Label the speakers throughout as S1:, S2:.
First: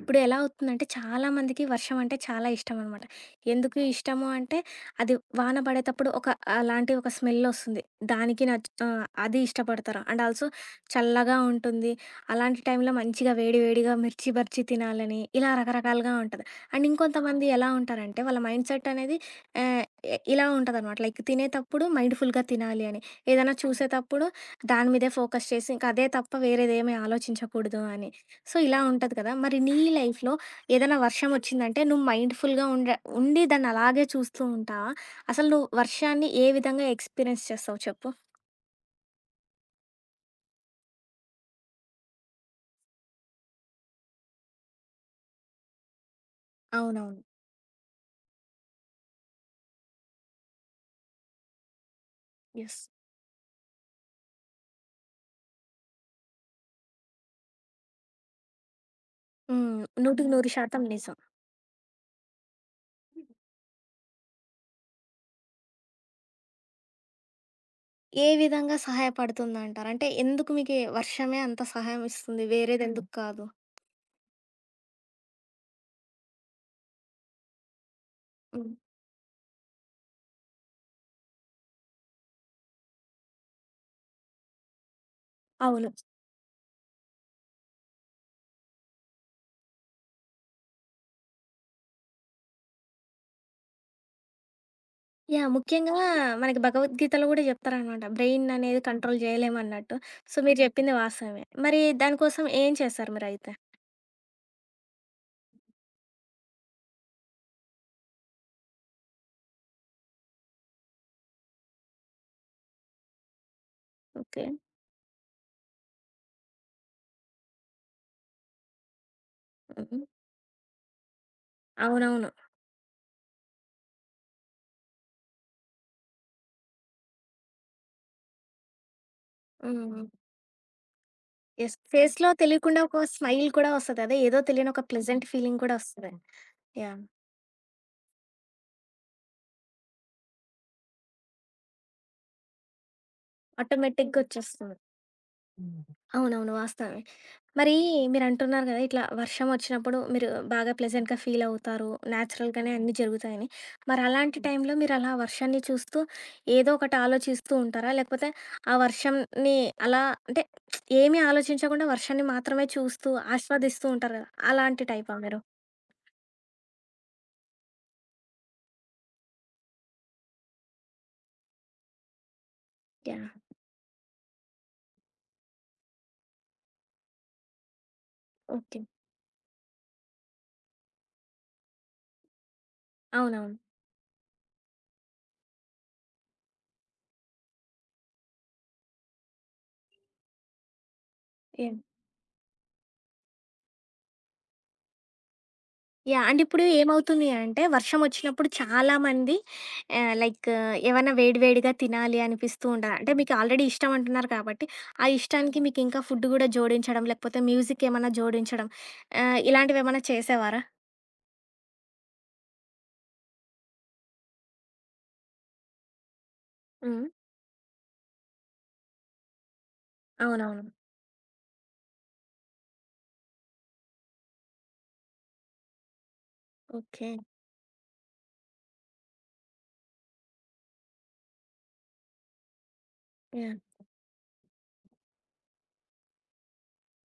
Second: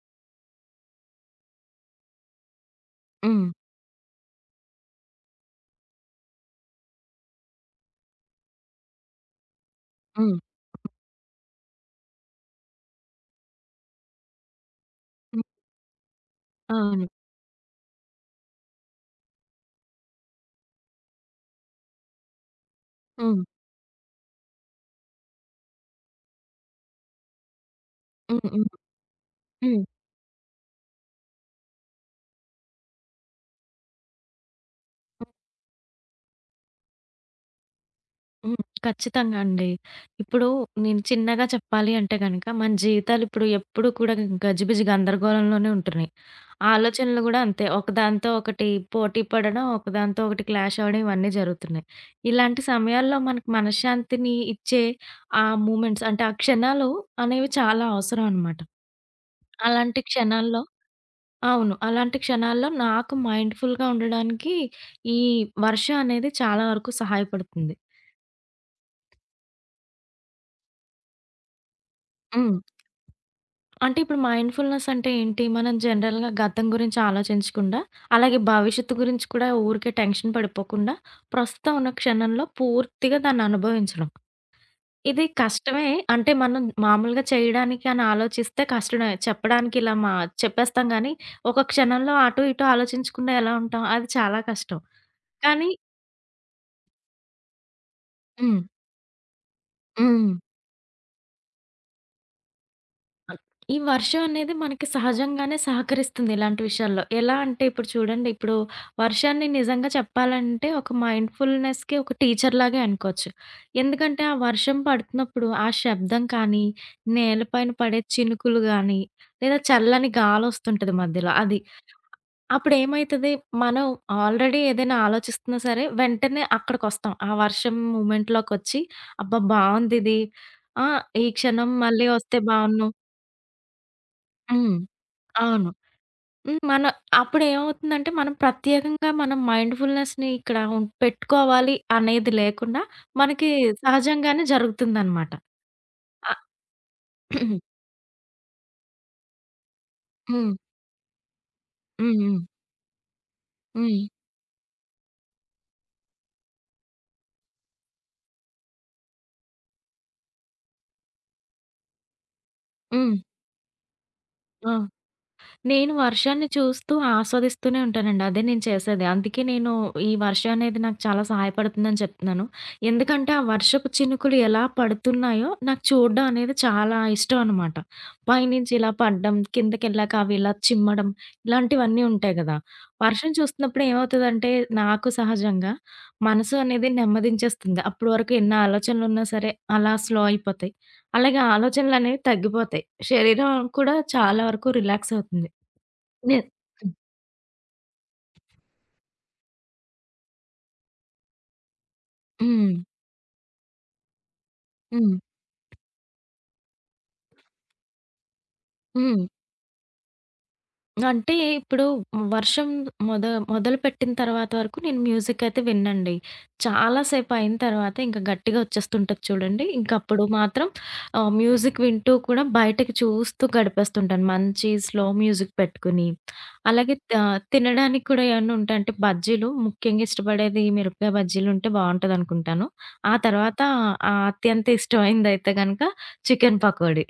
S1: ఇప్పుడు ఎలా అవుతుందంటే చాలామందికి వర్షం అంటే చాలా ఇష్టం అనమాట.
S2: హ్మ్.
S1: ఎందుకు ఇష్టము అంటే అది వాన పడేటప్పుడు ఒక అలాంటి ఒక స్మెల్ వస్తుంది. దానికి నచ్ అది ఇష్టపడతారు. అండ్
S2: హ్మ్.
S1: ఆల్సో చల్లగా ఉంటుంది. అలాంటి టైంలో మంచిగా వేడి వేడిగా మిర్చి బజ్జీ తినాలని
S2: హ్మ్.
S1: ఇలా రకరకాలుగా ఉంటది. అండ్
S2: అవును.
S1: ఇంకొంతమంది ఎలా ఉంటారంటే వాళ్ళ మైండ్ సెట్ అనేది ఆహ్, ఇలా ఉంటదనమాట. లైక్ తినేటప్పుడు మైండ్‌ఫుల్‌గా తినాలి అని.
S2: హ్మ్.
S1: ఏదైనా చూసేటప్పుడు దాని మీదే ఫోకస్ చేసి ఇంకా అదే తప్ప వేరేదేమీ ఆలోచించకూడదు అని.
S2: హ్మ్.
S1: సో,
S2: హ్మ్.
S1: ఇలా ఉంటది కదా! మరి నీ
S2: హ్మ్.
S1: లైఫ్‌లో ఏదైనా వర్షం వచ్చిందంటే నువ్వు మైండ్‌ఫుల్‌గా ఉండి దాన్ని అలాగే చూస్తూ ఉంటావా?
S2: హ్మ్.
S1: అసలు నువ్వు వర్షాన్ని ఏ విధంగా ఎక్స్‌పీరియన్స్ చేస్తావు చెప్పు?
S2: హ్మ్. ఖచ్చితంగా అండి. ఇప్పుడు నేను చిన్నగా చెప్పాలి అంటే గనక, మన జీవితాలు ఇప్పుడు ఎప్పుడు కూడా గజిబిజి గందరగోళంలోనే ఉంటున్నాయి. ఆలోచనలు
S1: అవునవును.
S2: గూడా అంతే. ఒకదాంతో ఒకటి పోటీ పడడం, ఒకదాంతో ఒకటి క్లాష్ అవ్వడం ఇవన్నీ జరుగుతున్నాయి. ఇలాంటి
S1: యెస్.
S2: సమయాల్లో మనకు మనశ్శాంతిని ఇచ్చే ఆ మూమెంట్స్ అంటే ఆ క్షణాలు అనేవి చాలా అవసరం అనమాట.
S1: హ్మ్.
S2: అలాంటి క్షణాల్లో
S1: 100% నిజం.
S2: అవును. అలాంటి క్షణాల్లో నాకు మైండ్‌ఫుల్‌గా ఉండడానికి ఈ వర్ష అనేది చాలా వరకు సహాయపడుతుంది.
S1: ఏ విధంగా సహాయపడుతుందంటారు? అంటే ఎందుకు మీకీ వర్షమే అంత సహాయం ఇస్తుంది? హ్మ్.
S2: హ్మ్.
S1: వేరేదెందుకు కాదు?
S2: అంటే ఇప్పుడు మైండ్‌ఫుల్‌నెస్ అంటే ఏంటి? మనం జనరల్‌గా గతం గురించి ఆలోచించకుండా, అలాగే
S1: హ్మ్.
S2: భవిష్యత్తు గురించి కూడా ఊరికే టెన్షన్ పడిపోకుండా, ప్రస్తుతం ఉన్న క్షణంలో పూర్తిగా దాన్ని అనుభవించడం. ఇది కష్టమే.
S1: అవును.
S2: అంటే మనం మామూలుగా చేయడానికి అని ఆలోచిస్తే కష్టమే. చెప్పడానికి ఇలా చెప్పేస్తాం గానీ, ఒక క్షణంలో అటు ఇటు ఆలోచించకుండా ఎలా ఉంటాం? అది చాలా కష్టం.
S1: యాహ్!
S2: కానీ
S1: ముఖ్యంగా మనకి భగవద్గీతలో గూడా జెప్తారనమాట. బ్రెయిన్
S2: హ్మ్.
S1: అనేది కంట్రోల్ జేయలేమన్నట్టు.
S2: హ్మ్.
S1: సో, మీరు జెప్పింది వాస్తవమే. మరి దానికోసం ఏం చేశారు
S2: అన్
S1: మీరైతే?
S2: ఈ వర్షం అనేది మనకి సహజంగానే సహకరిస్తుంది ఇలాంటి విషయాల్లో. ఎలా అంటే ఇప్పుడు చూడండి, ఇప్పుడు వర్షాన్ని నిజంగా చెప్పాలంటే ఒక మైండ్‌ఫుల్‌నెస్‌కి ఒక టీచర్‌లాగే అనుకోవచ్చు. ఎందుకంటే ఆ
S1: ఓకే.
S2: వర్షం పడుతున్నప్పుడు ఆ శబ్దం కానీ, నేలపైన పడే చినుకులు గానీ, లేదా
S1: హ్మ్.
S2: చల్లని గాలొస్తుంటది మధ్యలో అది.
S1: అవునవును.
S2: అప్పుడేమైతది మనం ఆల్రెడీ ఏదైనా ఆలోచిస్తున్నా సరే వెంటనే అక్కడికొస్తాం. ఆ వర్షం మూమెంట్‌లోకొచ్చి అబ్బా!
S1: హ్మ్.
S2: బావుందిది. ఆ! ఈ క్షణం
S1: యెస్.
S2: మళ్ళీ
S1: ఫేస్‌లో
S2: వస్తే
S1: తెలియకుండా
S2: బావున్ను.
S1: ఒక స్మైల్ కూడా వస్తది. అదే ఏదో తెలియని
S2: హ్మ్.
S1: ఒక ప్లెజెంట్ ఫీలింగ్
S2: అవును.
S1: కూడా వస్తది.
S2: హ్మ్. మన
S1: యాహ్!
S2: అప్పుడేమవుతుందంటే, మనం ప్రత్యేకంగా మనం మైండ్‌ఫుల్‌నెస్‌ని ఇక్కడ పెట్టుకోవాలి అనేది లేకుండా, మనకి
S1: ఆటోమేటిక్‌గా
S2: సహజంగానే
S1: వచ్చేస్తుంది.
S2: జరుగుతుందనమాట. ఆ!
S1: అవునవును. వాస్తవమే. మరి మీరంటున్నారు కదా! ఇట్లా వర్షం వచ్చినప్పుడు మీరు
S2: హ్మ్.
S1: బాగా ప్లెజెంట్‌గా ఫీల్ అవుతారు.
S2: హ్మ్. హ్మ్.
S1: న్యాచురల్‌గానే అన్నీ జరుగుతాయని.
S2: హ్మ్.
S1: మరి అలాంటి హ్మ్. టైంలో మీరు అలా వర్షాన్ని చూస్తూ ఏదో ఒకటి ఆలోచిస్తూ ఉంటారా? లేకపోతే ఆ వర్షంని అలా అంటే ఏమీ ఆలోచించకుండా వర్షాన్ని మాత్రమే చూస్తూ
S2: హ్మ్.
S1: ఆస్వాదిస్తూ ఉంటారు కదా!
S2: ఆ!
S1: అలాంటి టైపా మీరు?
S2: నేను వర్షాన్ని చూస్తూ ఆస్వాదిస్తూనే ఉంటానండి. అదే నేను చేసేది. అందుకే నేను ఈ వర్షం అనేది నాకు చాలా సహాయపడుతుందని చెప్తున్నాను. ఎందుకంటే,
S1: యాహ్!
S2: ఆ వర్షపు చినుకులు ఎలా పడుతున్నాయో నాకు చూడడం అనేది చాలా ఇష్టం అనమాట. పైనుంచి
S1: ఓకే.
S2: ఇలా పడడం, కిందకెళ్ళాక అవి ఇలా చిమ్మడం, ఇలాంటివన్నీ ఉంటాయి గదా! వర్షం
S1: అవునవును.
S2: చూస్తున్నప్పుడు ఏమవుతదంటే, నాకు సహజంగా మనసు అనేది నెమ్మదించేస్తుంది. అప్పటి వరకు ఎన్ని ఆలోచనలున్నా సరే అలా స్లో అయిపోతాయి. అలాగే
S1: యాహ్!
S2: ఆలోచనలనేవి తగ్గిపోతాయి. శరీరం కూడా చాలా వరకు రిలాక్స్ అవుతుంది.
S1: యాహ్!
S2: నే
S1: అంటే ఇప్పుడు ఏమవుతుంది అంటే వర్షం వచ్చినప్పుడు చాలామంది లైక్ ఏవన్నా వేడి వేడిగా తినాలి అనిపిస్తూ
S2: హ్మ్.
S1: ఉంటది. అంటే మీకు ఆల్రెడీ ఇష్టం అంటున్నారు కాబట్టి, ఆ
S2: హ్మ్.
S1: ఇష్టానికి మీకు ఇంకా ఫుడ్ గూడా జోడించడం, లేకపోతే మ్యూజిక్ ఏమన్నా జోడించడం
S2: హ్మ్.
S1: ఇలాంటివేమన్నా చేసేవారా?
S2: అంటే ఇప్పుడు వర్షం మొద మొదలుపెట్టిన తర్వాత వరకు నేను మ్యూజికయితే విననండి. చాలా
S1: హ్మ్.
S2: సేపయిన తర్వాత ఇంక గట్టిగా వచ్చేస్తుంటది చూడండి. ఇంకప్పుడు
S1: అవునవును.
S2: మాత్రం మ్యూజిక్ వింటూ కూడా బయటకి చూస్తూ గడిపేస్తుంటాను. మంచి స్లో మ్యూజిక్ పెట్టుకుని. అలాగే
S1: ఓకే.
S2: తినడానికి కూడా ఏమన్నా ఉంటే అంటే బజ్జీలు ముఖ్యంగా ఇష్టపడేది మిరపకాయ బజ్జీలుంటే బావుంటదనుకుంటాను. ఆ
S1: యాహ్!
S2: తర్వాత అత్యంత ఇష్టమైందయితే గనక చికెన్ పకోడీ.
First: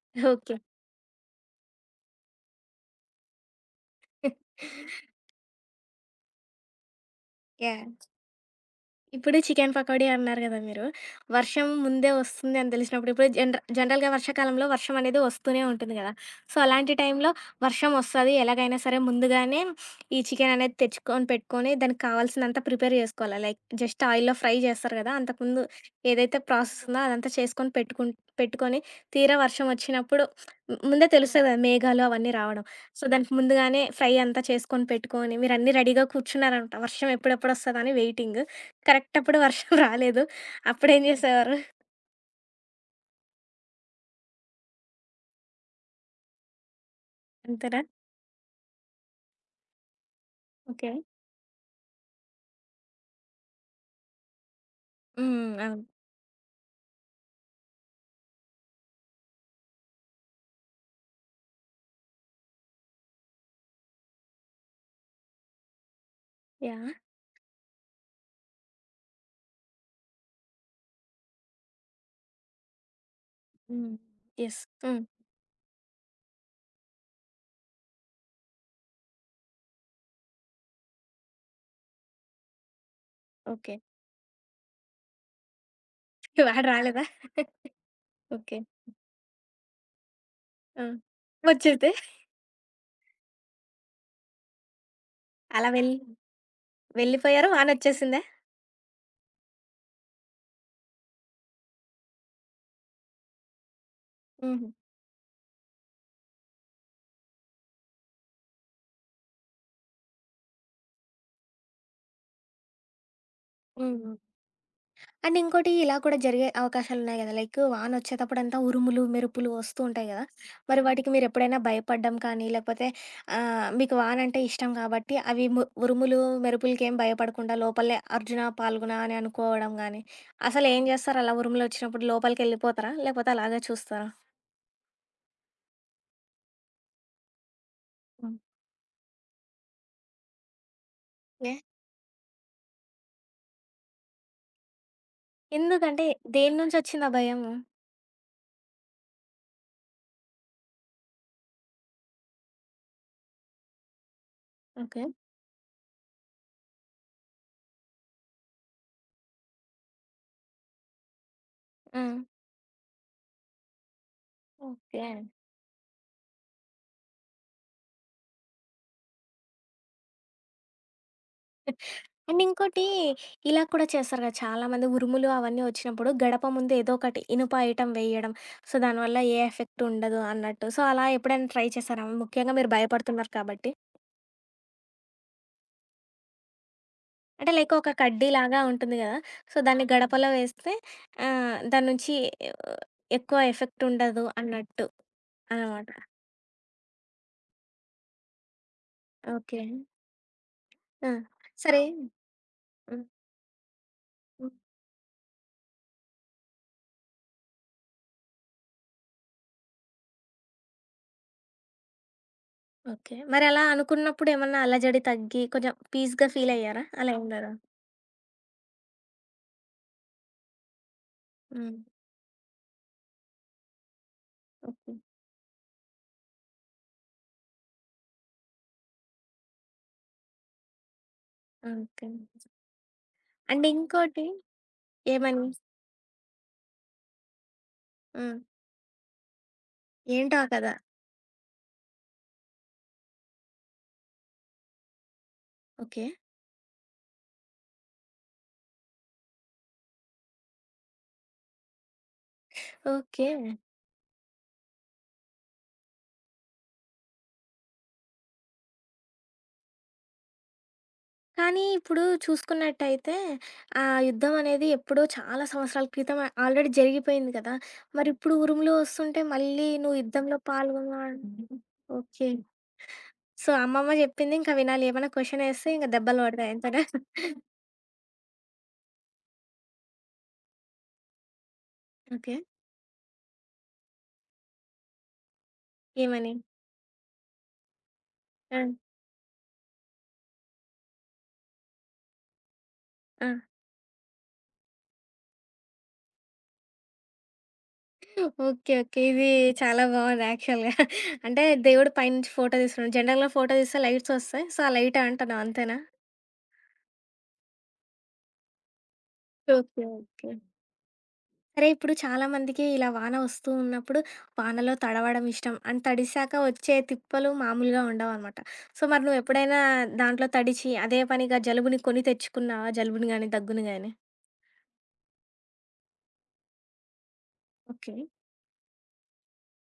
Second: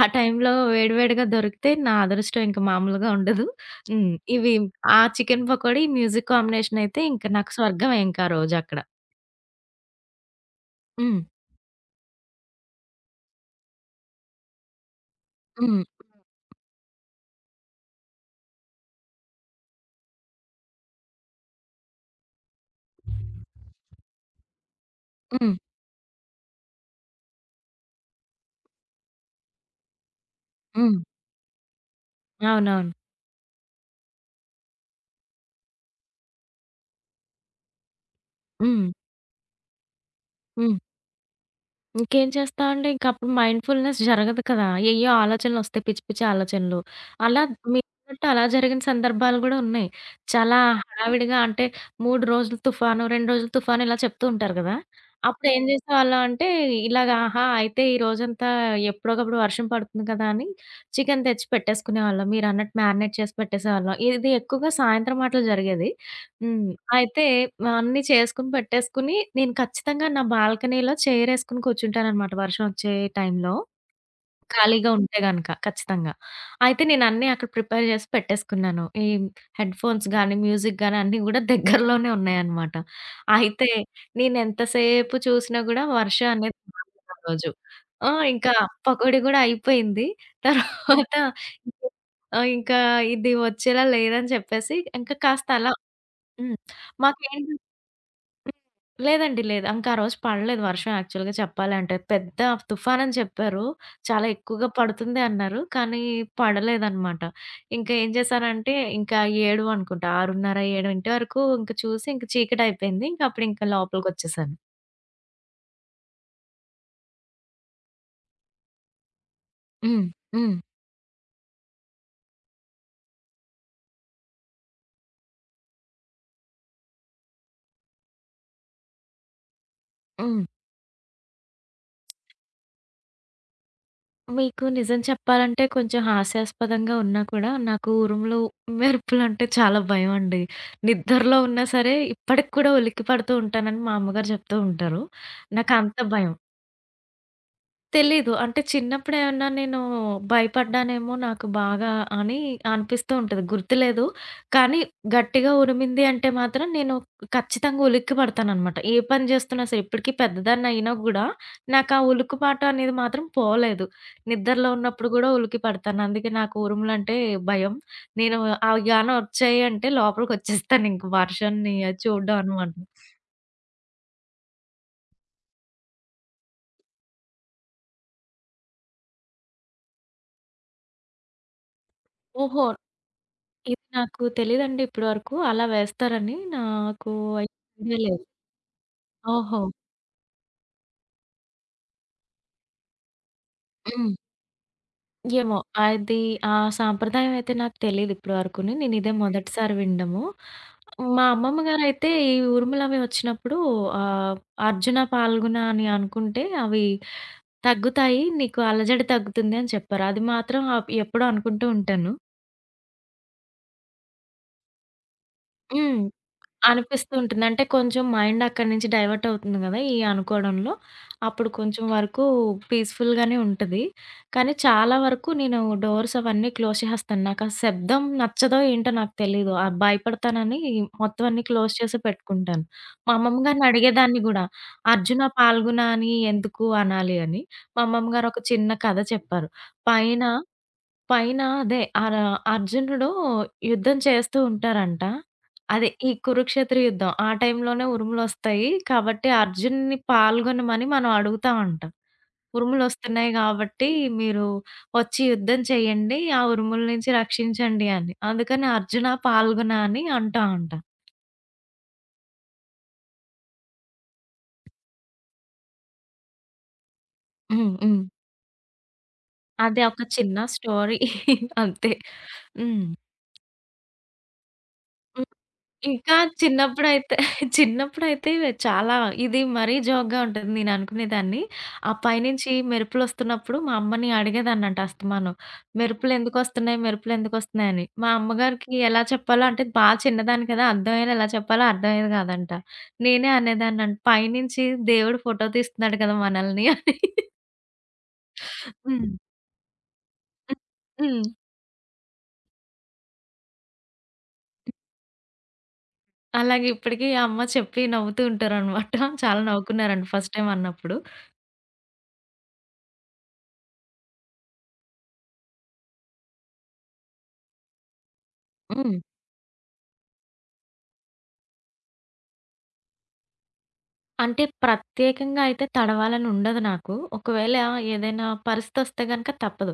S2: ఆ టైంలో
S1: ఓకే.
S2: వేడి వేడిగా దొరికితే నా అదృష్టం ఇంక మామూలుగా ఉండదు. హ్మ్. ఇవి ఆ చికెన్ పకోడీ, మ్యూజిక్ కాంబినేషన్ అయితే ఇంక నాకు స్వర్గమే
S1: యాహ్!
S2: ఇంక ఆ రోజక్కడ.
S1: ఇప్పుడు చికెన్ పకోడీ అన్నారు గదా మీరు.
S2: హ్మ్.
S1: వర్షం ముందే వస్తుంది అని తెలిసినప్పుడు ఇప్పుడు జనరల్‌గా వర్షాకాలంలో వర్షం అనేది వస్తూనే
S2: హ్మ్.
S1: ఉంటుంది గదా! సో, అలాంటి టైంలో వర్షం వస్తది ఎలాగైనా సరే ముందుగానే ఈ చికెన్ అనేది తెచ్చుకొని పెట్టుకొని దానికి కావాల్సినంత ప్రిపేర్ జేసుకోవాలి. లైక్ జస్ట్ ఆయిల్‌లో ఫ్రై జేస్తారు గదా!
S2: హ్మ్.
S1: అంతకుముందు ఏదైతే ప్రాసెస్ ఉందో అదంతా చేసుకొని పెట్టుకొని తీరా వర్షం వచ్చినప్పుడు
S2: హ్మ్.
S1: ముందే తెలుస్తది గదా! మేఘాలు అవన్నీ రావడం.
S2: అవునవును.
S1: సో, దానికి ముందుగానే ఫ్రై అంతా చేసుకొని పెట్టుకొని మీరన్నీ రెడీగా కూర్చున్నారనమాట. వర్షం ఎప్పుడెప్పుడొస్తదా అని వెయిటింగ్.
S2: హ్మ్.
S1: కరెక్ట్ అప్పుడు వర్షం రాలేదు.
S2: హ్మ్.
S1: అప్పుడేం జేసేవారు?
S2: ఇంకేం చేస్తా అంటే ఇంకప్పుడు మైండ్‌ఫుల్‌నెస్ జరగదు కదా! ఏయ్యో ఆలోచనలొస్తాయి పిచ్చి పిచ్చి ఆలోచనలు. అలా
S1: అంతేనా?
S2: మీరన్నట్టు అలా జరిగిన సందర్భాలు గూడా ఉన్నాయి. చాలా
S1: ఓకే.
S2: హడావిడిగా అంటే 3 రోజులు తుఫాను, 2 రోజులు తుఫాను ఇలా చెప్తూ ఉంటారు గదా! అప్పుడు
S1: హ్మ్.
S2: ఏం
S1: అవును.
S2: చేసేవాళ్ళం అంటే ఇలాగ ఆహా! అయితే ఈ రోజంతా ఎప్పుడోకప్పుడు వర్షం పడుతుంది కదా! అని చికెన్ తెచ్చి పెట్టేసుకునేవాళ్ళం. మీరన్నట్టు మ్యారినేట్ చేసి పెట్టేసేవాళ్ళం. ఇది ఎక్కువగా సాయంత్రం మాటలు జరిగేది. హ్మ్.
S1: యాహ్!
S2: అయితే అన్నీ చేసుకొని పెట్టేసుకుని, నేను ఖచ్చితంగా నా బాల్కనీలో చైరేసుకొని కూర్చుంటాననమాట వర్షం ఒచ్చే టైంలో.
S1: హ్మ్. యెస్.
S2: ఖాళీగా
S1: హ్మ్.
S2: ఉంటే గనక ఖచ్చితంగా. అయితే నేనన్నీ అక్కడ ప్రిపేర్ జేసి పెట్టేసుకున్నాను. ఈ హెడ్‌ఫోన్స్ గానీ, మ్యూజిక్ గానీ అన్నీ గూడా దగ్గరలోనే ఉన్నాయనమాట. అయితే
S1: ఓకే.
S2: నేనెంతసేపు చూసినా గూడా వర్షం అనేది
S1: వాడు రాలేదా?
S2: రాలేదు ఆ రోజు. ఆ! ఇంకా
S1: ఓకే.
S2: పకోడీ గూడా అయిపోయింది.
S1: ఆ!
S2: తర్వాత
S1: వచ్చిద్ది.
S2: ఇంకా ఇది వచ్చేలా లేదని చెప్పేసి ఇంకా కాస్త
S1: అలా
S2: అలా
S1: వెళ్
S2: హ్మ్.
S1: వెళ్ళిపోయారు.
S2: మాకేంటి
S1: వానొచ్చేసిందా?
S2: లేదండి. లేదు. ఇంకా ఆ రోజు పడలేదు వర్షం యాక్చువల్‌గా చెప్పాలంటే. పెద్ద తుఫానని చెప్పారు. చాలా
S1: హుహు.
S2: ఎక్కువగా పడుతుంది అన్నారు. కానీ పడలేదనమాట. ఇంకా ఏం చేశానంటే ఇంకా 7 అనుకుంటా 6:30, 7 వరకు ఇంక చూసి ఇంక చీకటయిపోయింది. ఇంక అప్పుడు ఇంక
S1: హ్మ్.
S2: లోపలికొచ్చేసాను.
S1: అండ్ ఇంకోటి ఇలా కూడా జరిగే అవకాశాలున్నాయి గదా! లైక్ వానొచ్చేటప్పుడంతా ఉరుములు, మెరుపులు వస్తూ
S2: హ్మ్.
S1: ఉంటాయి గదా!
S2: హ్మ్.
S1: మరి వాటికి మీరెప్పుడైనా భయపడ్డం కానీ, లేకపోతే మీకు వానంటే ఇష్టం కాబట్టి అవి ఉరుములు, మెరుపులకేం భయపడకుండా లోపలే అర్జున, పాల్గుణ అని అనుకోవడం గానీ,
S2: హ్మ్.
S1: అసలేం జేస్తారు అలా ఉరుములొచ్చినప్పుడు? లోపలికెళ్ళిపోతారా? లేకపోతే అలాగే చూస్తారా?
S2: మీకు నిజం చెప్పాలంటే కొంచెం హాస్యాస్పదంగా ఉన్నా కూడా, నాకు ఉరుములు, మెరుపులంటే చాలా భయమండి. నిద్రలో
S1: ఓకే.
S2: ఉన్నా సరే ఇప్పటికి కూడా ఉలిక్కి పడుతూ ఉంటానని మా అమ్మగారు చెప్తూ ఉంటారు. నాకంత
S1: ఎందుకంటే
S2: భయం.
S1: దేని నుంచొచ్చింది ఆ భయము?
S2: తెలీదు. అంటే చిన్నప్పుడేమన్నా నేను భయపడ్డానేమో నాకు బాగా అని అనిపిస్తూ ఉంటది. గుర్తులేదు. కానీ
S1: ఓకే.
S2: గట్టిగా ఉరిమింది అంటే మాత్రం నేను ఖచ్చితంగా ఉలిక్కి పడతాననమాట. ఏ పని జేస్తున్నా సరే ఇప్పటికి పెద్దదాన్ని అయినా గూడా నాకు ఆ
S1: హ్మ్.
S2: ఉలుకుపాట అనేది మాత్రం పోలేదు. నిద్రలో
S1: ఓకే.
S2: ఉన్నప్పుడు గూడా ఉలికి పడతాను. అందుకే నాకు ఉరుములంటే భయం. నేను అవి గాన ఒచ్చాయి అంటే లోపలికొచ్చేస్తాను ఇంక వర్షాన్ని చూడ్డం
S1: అండ్
S2: అనమాట.
S1: ఇంకోటి ఇలా కూడా చేస్తారు కదా చాలా మంది ఉరుములు అవన్నీ వచ్చినప్పుడు గడప ముందు ఏదో ఒకటి ఇనుప ఐటమ్ వేయడం సో దానివల్ల ఏ ఎఫెక్ట్ ఉండదు అన్నట్టు సో అలా ఎప్పుడైనా ట్రై చేశారా ముఖ్యంగా
S2: ఓహో!
S1: మీరు భయపడుతున్నారు కాబట్టి
S2: ఇది నాకు తెలీదండి ఇప్పటి వరకు. అలా వేస్తారని నాకు
S1: అంటే
S2: అయితే
S1: లైక్ ఒక
S2: ఐడియా లేదు.
S1: కడ్డీ లాగా ఉంటుంది కదా సో
S2: ఓహో!
S1: దాన్ని గడపలో వేస్తే ఆ, దాని నుంచి ఆ, ఎక్కువ ఎఫెక్ట్
S2: హ్మ్.
S1: ఉండదు అన్నట్టు
S2: ఏమో
S1: అనమాట
S2: అది ఆ సాంప్రదాయం అయితే నాకు తెలీదు ఇప్పటి వరకుని. నేనిదే
S1: ఓకే
S2: మొదటిసారి వినడము.
S1: ఆ,
S2: మా అమ్మమ్మ
S1: సరే
S2: గారైతే ఈ ఉరుములవి
S1: ఉమ్,
S2: వచ్చినప్పుడు ఆహ్,
S1: ఉమ్,
S2: అర్జున, పాల్గుణ అని అనుకుంటే అవి తగ్గుతాయి. నీకు అలజడి తగ్గుతుంది అని చెప్పారు. అది మాత్రం అప్ ఎప్పుడో అనుకుంటూ ఉంటాను.
S1: ఓకే మరి అలా అనుకున్నప్పుడు ఏమన్నా అలజడి తగ్గి కొంచెం
S2: హ్మ్.
S1: పీస్గా ఫీల్ అయ్యారా
S2: అనిపిస్తూ
S1: అలా
S2: ఉంటుంది.
S1: ఉన్నారు
S2: అంటే కొంచెం మైండ్ అక్కడి నుంచి డైవర్ట్ అవుతుంది గదా! ఈ అనుకోవడంలో. అప్పుడు కొంచెం వరకు పీస్‌ఫుల్‌గానే ఉంటది. కానీ
S1: ఓకే.
S2: చాలా వరకు నేను డోర్స్ అవన్నీ క్లోజ్ చేసేస్తాను. నాకు ఆ శబ్దం నచ్చదో ఏంటో నాకు తెలీదు. ఆ భయపడతానని మొత్తం అన్నీ క్లోజ్ చేసి
S1: ఓకే.
S2: పెట్టుకుంటాను. మా అమ్మమ్మ గారిని
S1: అండ్
S2: అడిగేదాన్ని
S1: ఇంకోటి
S2: గూడా, అర్జున,
S1: ఏమని?
S2: పాల్గుణ అని ఎందుకు అనాలి అని. మా అమ్మమ్మ
S1: ఆ!
S2: గారు ఒక చిన్న కథ చెప్పారు. పైన
S1: ఏంటో ఆ కథ.
S2: పైన అదే అర అర్జునుడు యుద్ధం చేస్తూ ఉంటారంట. అదే
S1: ఓకే.
S2: ఈ కురుక్షేత్ర యుద్ధం. ఆ టైంలోనే ఉరుములొస్తాయి. కాబట్టి అర్జున్‌ని పాల్గొనమని మనం అడుగుతా ఉంటాం.
S1: ఓకే.
S2: ఉరుములొస్తున్నాయి గాబట్టి మీరు వచ్చి యుద్ధం చేయండి. ఆ ఉరుముల నుంచి రక్షించండి అని. అందుకని అర్జున పాల్గొన అని అంటా ఉంటాం.
S1: కానీ ఇప్పుడు చూసుకున్నట్టయితే ఆ యుద్ధం అనేది ఎప్పుడో చాలా సంవత్సరాల క్రితం ఆల్రెడీ జరిగిపోయింది కదా!
S2: హ్మ్. హ్మ్.
S1: మరిప్పుడు ఉరుములు వస్తుంటే మళ్ళీ
S2: అదే
S1: నువ్వు
S2: ఒక చిన్న
S1: యుద్ధంలో పాల్గొన్న
S2: స్టోరీ అంతే.
S1: ఓకే.
S2: హ్మ్. హ్మ్.
S1: సో, అమ్మమ్మ చెప్పింది ఇంకా వినాలి. ఏమన్నా క్వెషన్ ఏస్తే ఇంక
S2: ఇంకా
S1: దెబ్బలు పడతాయి అంతేనా?
S2: చిన్నప్పుడైతే చిన్నప్పుడైతే చాలా ఇది మరీ జోక్‌గా ఉంటుంది నేననుకునేదాన్ని. ఆ
S1: ఓకే.
S2: పైనుంచి మెరుపులొస్తున్నప్పుడు మా అమ్మని అడిగేదాన్నంట అస్తమానం.
S1: ఏమని?
S2: "మెరుపులెందుకొస్తున్నాయి? మెరుపులెందుకొస్తున్నాయి?" అని. మా
S1: ఆ!
S2: అమ్మగారికి ఎలా చెప్పాలో అంటే బా చిన్నదాన్ని కదా! అర్థమయ్యేలా ఎలా చెప్పాలో అర్థమయ్యేది కాదంట. నేనే
S1: ఆ!
S2: అనేదాన్నంట, "పైనుంచి దేవుడు ఫోటో తీస్తున్నాడు కదా మనల్ని" అని.
S1: ఓకే. ఓకే.
S2: హ్మ్.
S1: ఇది చాలా బావుంది
S2: హ్మ్.
S1: యాక్చువల్‌గా.
S2: హ్మ్.
S1: అంటే దేవుడు పైనుంచి ఫోటో తీసుకున్నాడు. జనరల్‌గా ఫోటో తీస్తే లైట్స్ ఒస్తాయి. సో, ఆ లైటా అంటున్నావు అంతేనా?
S2: అలాగే ఇప్పటికి అమ్మ చెప్పి నవ్వుతూ ఉంటారనమాట. చాలా
S1: ఓకే.
S2: నవ్వుకున్నారండి
S1: ఓకే.
S2: ఫస్ట్ టైమ్ అన్నప్పుడు.
S1: సరే ఇప్పుడు చాలామందికి ఇలా వాన ఒస్తూ ఉన్నప్పుడు వానలో తడవడం ఇష్టం. అండ్ తడిశాక వచ్చే తిప్పలు మామూలుగా ఉండవనమాట. సో,
S2: హ్మ్.
S1: మరి నువ్వెప్పుడైనా దాంట్లో తడిచి అదే పనిగా జలుబుని కొని తెచ్చుకున్నావా? జలుబుని గాని, దగ్గుని గాని?
S2: అంటే ప్రత్యేకంగా అయితే తడవాలని ఉండదు నాకు. ఒకవేళ
S1: ఓకే.
S2: ఏదైనా పరిస్థితొస్తే గనక తప్పదు.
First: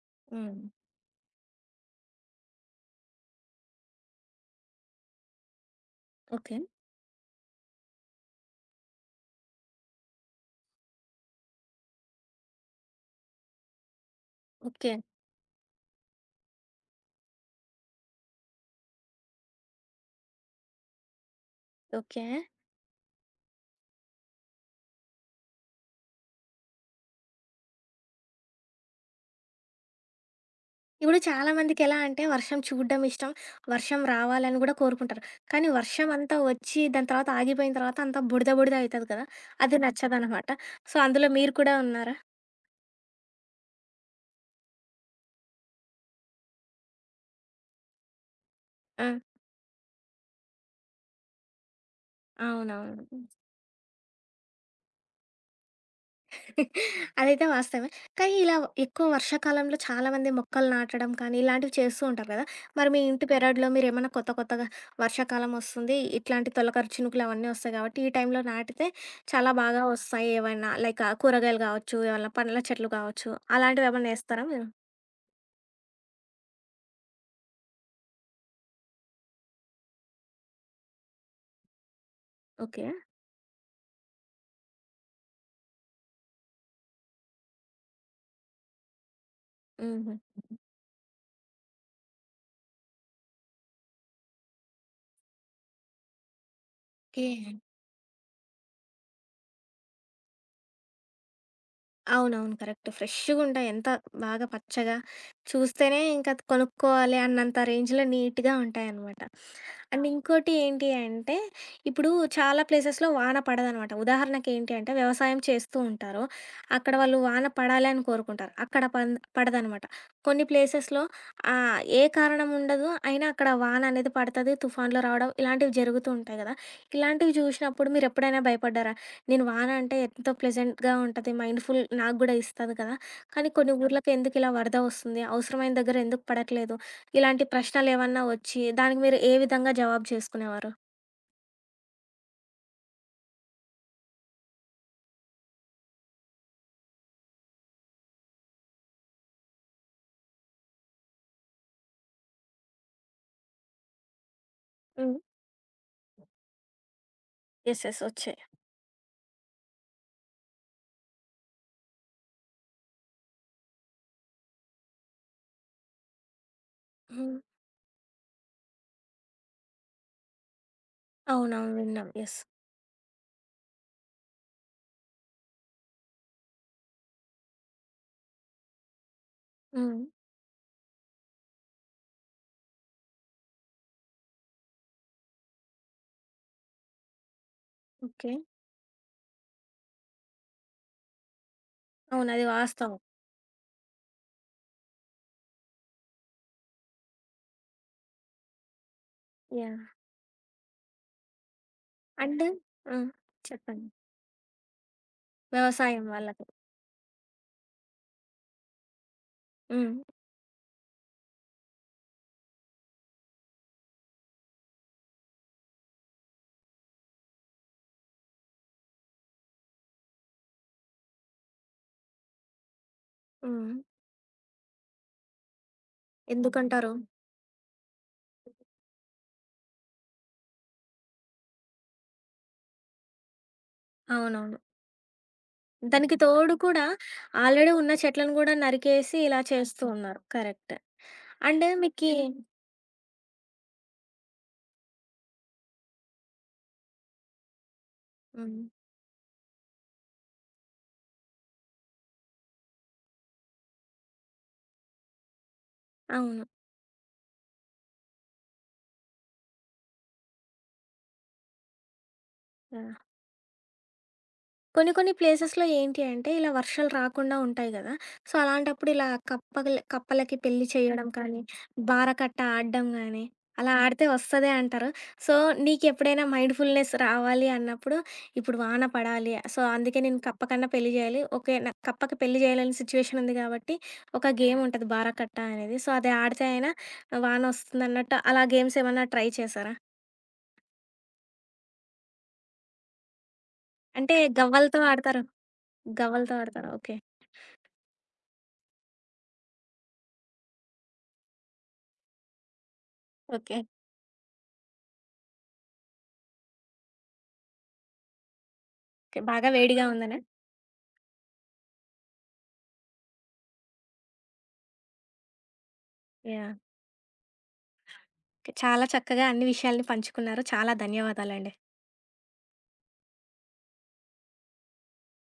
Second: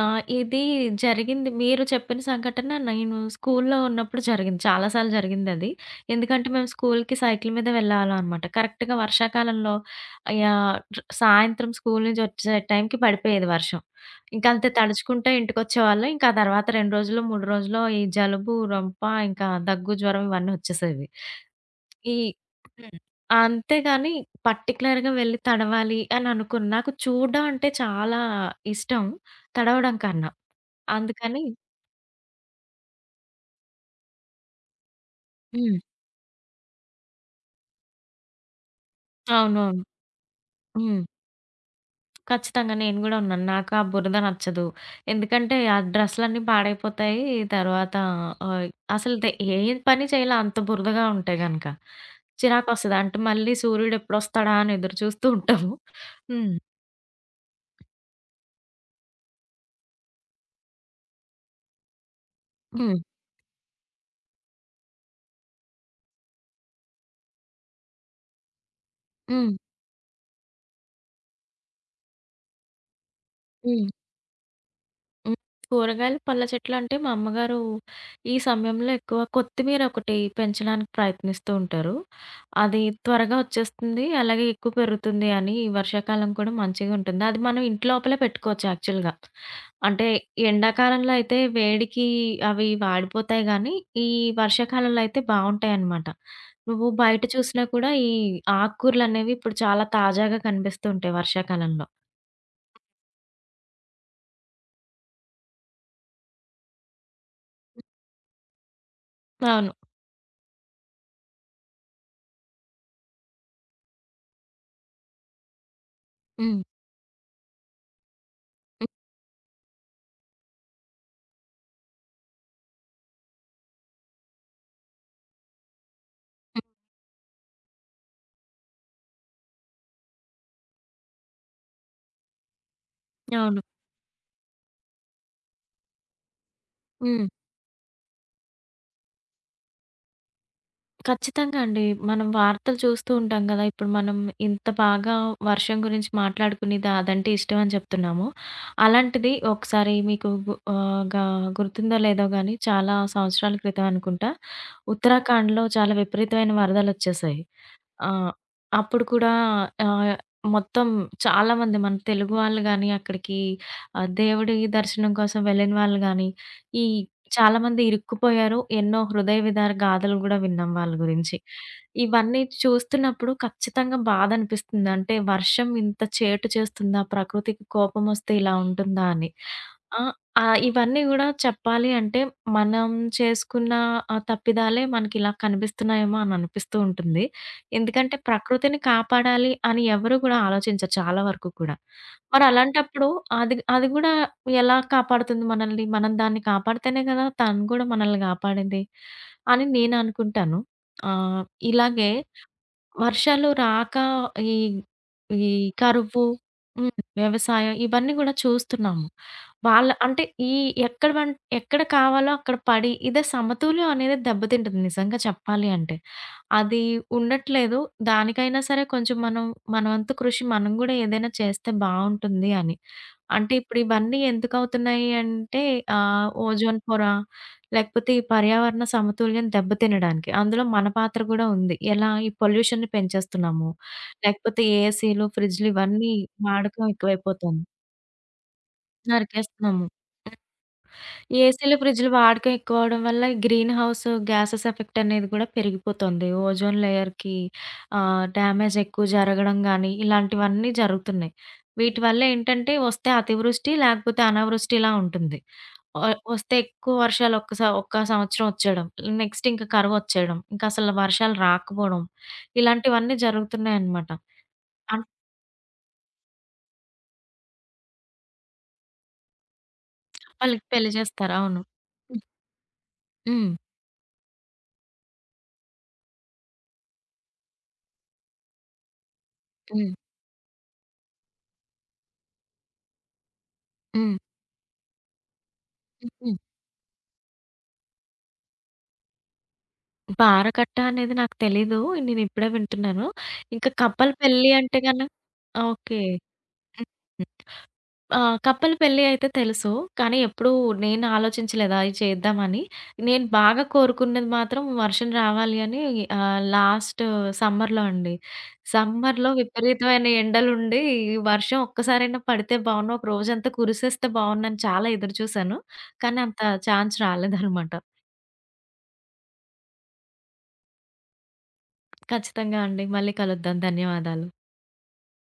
S1: హ్మ్.
S2: ఇది జరిగింది మీరు చెప్పిన సంఘటన నేను స్కూల్లో ఉన్నప్పుడు జరిగింది. చాలా సార్లు జరిగిందది. ఎందుకంటే
S1: ఓకే.
S2: మేము స్కూల్‌కి సైకిల్ మీద వెళ్ళాలనమాట. కరెక్ట్‌గా వర్షాకాలంలో యాహ్! సాయంత్రం స్కూల్ నుంచి వచ్చే టైంకి పడిపోయేది వర్షం. ఇంక అంతే
S1: ఓకే.
S2: తడుచుకుంటే ఇంటికొచ్చేవాళ్ళం. ఇంకా ఆ తర్వాత 2 రోజుల్లో, 3 రోజుల్లో ఈ జలుబు, రొంప ఇంకా దగ్గు, జ్వరం ఇవన్నీ వచ్చేసేవి. ఈ
S1: ఓకే.
S2: హ్మ్. అంతేగాని పర్టిక్యులర్‌గా వెళ్లి తడవాలి అని అనుకోను. నాకు చూడడం అంటే చాలా ఇష్టం తడవడం కన్నా.
S1: ఇప్పుడు
S2: అందుకని
S1: చాలామందికి ఎలా అంటే వర్షం చూడ్డం ఇష్టం. వర్షం రావాలని గూడా కోరుకుంటారు. కానీ
S2: హ్మ్.
S1: వర్షం అంతా వచ్చి దాని తర్వాత ఆగిపోయిన తర్వాత అంతా బుడద బుడద అయితది కదా! అది
S2: అవునవును.
S1: నచ్చదనమాట. సో,
S2: హ్మ్.
S1: అందులో మీరు కూడా ఉన్నారా?
S2: ఖచ్చితంగా నేను గూడా ఉన్నాను. నాకు ఆ బురద నచ్చదు. ఎందుకంటే ఆ డ్రెస్‌లన్నీ పాడైపోతాయి. తర్వాత ఆహ్,
S1: ఆ!
S2: అసలు ఏ పని చేయలే అంత బురదగా ఉంటే గనక. చిరాకొస్తది.
S1: అవునవును.
S2: అంటే మళ్ళీ సూర్యుడెప్పుడొస్తాడా అని ఎదురు చూస్తూ ఉంటాము. హ్మ్.
S1: అదైతే వాస్తవమే. కానీ ఇలా ఎక్కువ వర్షాకాలంలో చాలామంది మొక్కలు నాటడం కానీ, ఇలాంటివి చేస్తూ ఉంటారు కదా! మరి
S2: హ్మ్.
S1: మీ ఇంటి పెరడులో మీరేమన్నా కొత్త కొత్తగా వర్షాకాలం వస్తుంది, ఇట్లాంటి తొలకరి చినుకులు అవన్నీ వస్తాయి కాబట్టి, ఈ టైంలో నాటితే
S2: హ్మ్.
S1: చాలా బాగా వస్తాయి ఏవైనా లైక్ కూరగాయలు కావచ్చు, ఏమన్నా పండ్ల చెట్లు కావచ్చు,
S2: హ్మ్.
S1: అలాంటివేమన్నా ఏస్తారా మీరు?
S2: హ్మ్. కూరగాయలు, పళ్ళ చెట్లంటే మా అమ్మగారు ఈ సమయంలో ఎక్కువ కొత్తిమీర ఒకటి పెంచడానికి ప్రయత్నిస్తూ ఉంటారు. అది
S1: ఓకే.
S2: త్వరగా వచ్చేస్తుంది. అలాగే ఎక్కువ పెరుగుతుంది అని ఈ వర్షాకాలం కూడా మంచిగా ఉంటుంది. అది మనం ఇంటి లోపలే పెట్టుకోవచ్చు యాక్చువల్‌గా. అంటే
S1: హుహు.
S2: ఎండాకాలంలో అయితే వేడికి అవి వాడిపోతాయి గానీ, ఈ వర్షాకాలంలో అయితే బావుంటాయన్నమాట. నువ్వు బయట
S1: ఓకే.
S2: చూసినా కూడా ఈ ఆకుకూరలనేవి ఇప్పుడు చాలా తాజాగా కనిపిస్తూ ఉంటాయి వర్షాకాలంలో.
S1: అవునవును. కరెక్ట్. ఫ్రెష్‌గుంటాయి. ఎంత బాగా పచ్చగా చూస్తేనే ఇంకా కొనుక్కోవాలి అన్నంత రేంజ్‌లో నీట్‌గా ఉంటాయనమాట.
S2: అవును.
S1: అండ్ అవును. ఇంకోటి ఏంటి అంటే, ఇప్పుడు చాలా ప్లేసెస్‌లో వాన పడదనమాట. ఉదాహరణకి ఏంటి అంటే, వ్యవసాయం చేస్తూ ఉంటారు.
S2: హ్మ్.
S1: అక్కడ వాళ్ళు వాన పడాలి అని కోరుకుంటారు. అక్కడ
S2: హ్మ్.
S1: పన్ పడదనమాట. కొన్ని ప్లేసెస్‌లో ఏ కారణం ఉండదు. అయినా అక్కడ వాన అనేది పడతది. తుఫాన్లు రావడం ఇలాంటివి జరుగుతూ ఉంటాయి గదా!
S2: హ్మ్.
S1: ఇలాంటివి చూసినప్పుడు మీరెప్పుడైనా భయపడ్డారా? నేను వాన అంటే ఎంతో ప్లెజెంట్‌గా ఉంటది. మైండ్‌ఫుల్ నాకు గూడా ఇస్తది కదా! కానీ
S2: అవును.
S1: కొన్ని అవును. ఊర్లకు ఎందుకు ఇలా వరద వస్తుంది? అవసరమైన దగ్గర ఎందుకు పడట్లేదు?
S2: హ్మ్.
S1: ఇలాంటి ప్రశ్నలేమన్నా వచ్చి దానికి మీరు ఏ విధంగా జవాబు చేసుకునేవారు?
S2: ఖచ్చితంగా అండి. మనం వార్తలు చూస్తూ ఉంటాం గదా! ఇప్పుడు మనం ఇంత బాగా వర్షం గురించి మాట్లాడుకునేది అదంటే ఇష్టం అని చెప్తున్నాము. అలాంటిది ఒకసారి మీకు గు ఆహ్, గా గుర్తుందో లేదో గానీ చాలా సంవత్సరాల క్రితం అనుకుంటా,
S1: హ్మ్.
S2: ఉత్తరాఖండ్‌లో చాలా విపరీతమైన వరదలొచ్చేశాయి.
S1: యెస్. యెస్.
S2: ఆ!
S1: వచ్చాయి.
S2: అప్పుడు కూడా ఆహ్, మొత్తం చాలామంది మన తెలుగు వాళ్ళు గాని, అక్కడికి దేవుడి దర్శనం కోసం వెళ్ళిన వాళ్ళు గాని, ఈ
S1: హ్మ్.
S2: చాలామంది ఇరుక్కుపోయారు. ఎన్నో హృదయ విదార గాథలు గూడా విన్నాం వాళ్ళ గురించి.
S1: అవునవును. విన్నాం. యెస్.
S2: ఇవన్నీ చూస్తున్నప్పుడు ఖచ్చితంగా బాధనిపిస్తుంది. అంటే వర్షం ఇంత చేటు చేస్తుందా? ప్రకృతికి కోపమొస్తే ఇలా ఉంటుందా? అని. ఆ!
S1: హ్మ్.
S2: ఇవన్నీ గూడా చెప్పాలి అంటే మనం చేసుకున్న ఆ తప్పిదాలే మనకిలా కనిపిస్తున్నాయేమో అని అనిపిస్తూ ఉంటుంది. ఎందుకంటే
S1: ఓకే.
S2: ప్రకృతిని కాపాడాలి అని ఎవరు కూడా ఆలోచించరు చాలా వరకు కూడా.
S1: అవును. అది వాస్తవం.
S2: మరలాంటప్పుడు అది అది గూడా ఎలా కాపాడుతుంది మనల్ని? మనం దాన్ని కాపాడితేనే గదా! తను గూడా మనల్ని కాపాడింది అని
S1: యాహ్!
S2: నేననుకుంటాను. ఆహ్, ఇలాగే
S1: అండ్ హ్మ్.
S2: వర్షాలు
S1: చెప్పండి.
S2: రాక ఈ, ఈ
S1: వ్యవసాయం
S2: కరువు,
S1: వాళ్ళకి.
S2: హ్మ్. వ్యవసాయం ఇవన్నీ గూడా చూస్తున్నాము. వాళ్ళ
S1: హ్మ్.
S2: అంటే ఈ ఎక్కడ ఎక్కడ కావాలో అక్కడ పడి ఇదే సమతుల్యం అనేది దెబ్బతింటుంది నిజంగా చెప్పాలి అంటే. అది ఉండట్లేదు. దానికైనా సరే కొంచెం మనం మన వంతు కృషి మనం గూడా ఏదైనా చేస్తే బావుంటుంది అని. అంటే
S1: హ్మ్.
S2: ఇప్పుడు ఇవన్నీ ఎందుకవుతున్నాయి అంటే ఓజోన్
S1: ఎందుకంటారు?
S2: పొర లేకపోతే ఈ పర్యావరణ సమతుల్యం దెబ్బతినడానికి. అందులో మన పాత్ర గూడా ఉంది. ఎలా ఈ పొల్యూషన్‌ని పెంచేస్తున్నాము.
S1: అవునవును.
S2: లేకపోతే ఏసీలు, ఫ్రిడ్జ్‌లు ఇవన్నీ
S1: దానికి తోడు
S2: వాడకం
S1: కూడా
S2: ఎక్కువైపోతుంది.
S1: ఆల్రెడీ ఉన్న చెట్లను గూడా నరికేసి ఇలా చేస్తూ
S2: నరికేస్తున్నాము.
S1: ఉన్నారు. కరెక్ట్. అండ్
S2: ఏసీలు, ఫ్రిడ్జ్‌లు
S1: మీకీ
S2: వాడకం ఎక్కువ అవ్వడం వల్ల ఈ గ్రీన్ హౌస్ గ్యాసెస్ ఎఫెక్ట్ అనేది గూడా పెరిగిపోతుంది. ఓజోన్ లేయర్‌కి
S1: హ్మ్.
S2: డ్యామేజ్ ఎక్కువ జరగడం గానీ, ఇలాంటివన్నీ జరుగుతున్నాయి. వీటి వల్ల ఏంటంటే వస్తే అతివృష్టి, లేకపోతే అనావృష్టి ఇలా ఉంటుంది. వ
S1: అవును.
S2: వస్తే ఎక్కువ వర్షాలు ఒక్క సంవత్సరం వచ్చేయడం. నెక్స్ట్ ఇంక కరువొచ్చేయడం. ఇంకసలు వర్షాలు రాకపోవడం.
S1: ఆ!
S2: ఇలాంటివన్నీ జరుగుతున్నాయన్నమాట.
S1: కొన్ని
S2: అన్
S1: కొన్ని ప్లేసెస్‌లో ఏంటి అంటే ఇలా వర్షాలు రాకుండా ఉంటాయి గదా! సో, అలాంటప్పుడు ఇలా కప్పలకి
S2: వాళ్ళకి
S1: పెళ్లి
S2: పెళ్లి
S1: చేయడం
S2: చేస్తారు.
S1: కానీ,
S2: అవును.
S1: బారకట్ట ఆడడం గానీ,
S2: హ్మ్.
S1: అలా ఆడితే వస్తదే అంటారు. సో, నీకెప్పుడైనా మైండ్‌ఫుల్‌నెస్ రావాలి అన్నప్పుడు, ఇప్పుడు వాన పడాలి, సో,
S2: హ్మ్.
S1: అందుకే నేను కప్ప కన్నా పెళ్లి జేయాలి. ఓకే. నాకు కప్పకి పెళ్లి జేయలేని సిచ్యువేషన్ ఉంది గాబట్టి,
S2: హ్మ్.
S1: ఒక గేమ్ ఉంటది బారకట్ట అనేది. సో, అది
S2: హ్మ్.
S1: ఆడితే అయినా వానొస్తుందన్నట్టు అలా గేమ్స్ ఏమన్నా ట్రై చేశారా?
S2: బారకట్ట అనేది నాకు తెలీదు. నేనిప్పుడే వింటున్నాను. ఇంకా కప్పల
S1: అంటే
S2: పెళ్లి అంటే
S1: గవ్వలతో
S2: గన
S1: ఆడతారు.
S2: ఓకే.
S1: గవ్వలతో ఆడతారా? ఓకే.
S2: హ్మ్. ఆ! కపుల్ పెళ్లి అయితే తెలుసు. కానీ ఎప్పుడూ నేను ఆలోచించలేదు అది చేద్దామని. నేను
S1: ఓకే.
S2: బాగా కోరుకున్నది మాత్రం వర్షం రావాలి అని లాస్ట్ సమ్మర్‌లో అండి.
S1: ఓకే.
S2: సమ్మర్‌లో
S1: బాగా వేడిగా
S2: విపరీతమైన
S1: ఉందనా?
S2: ఎండలుండి, వర్షం ఒక్కసారైనా పడితే బావున్ను, ఒక రోజంతా కురిసేస్తే బావున్నని చాలా ఎదురుచూశాను. కానీ అంత
S1: యాహ్!
S2: ఛాన్స్ రాలేదనమాట.
S1: చాలా చక్కగా అన్ని విషయాల్ని పంచుకున్నారు. చాలా ధన్యవాదాలండి.
S2: ఖచ్చితంగా అండి. మళ్ళీ కలుద్దాం. ధన్యవాదాలు.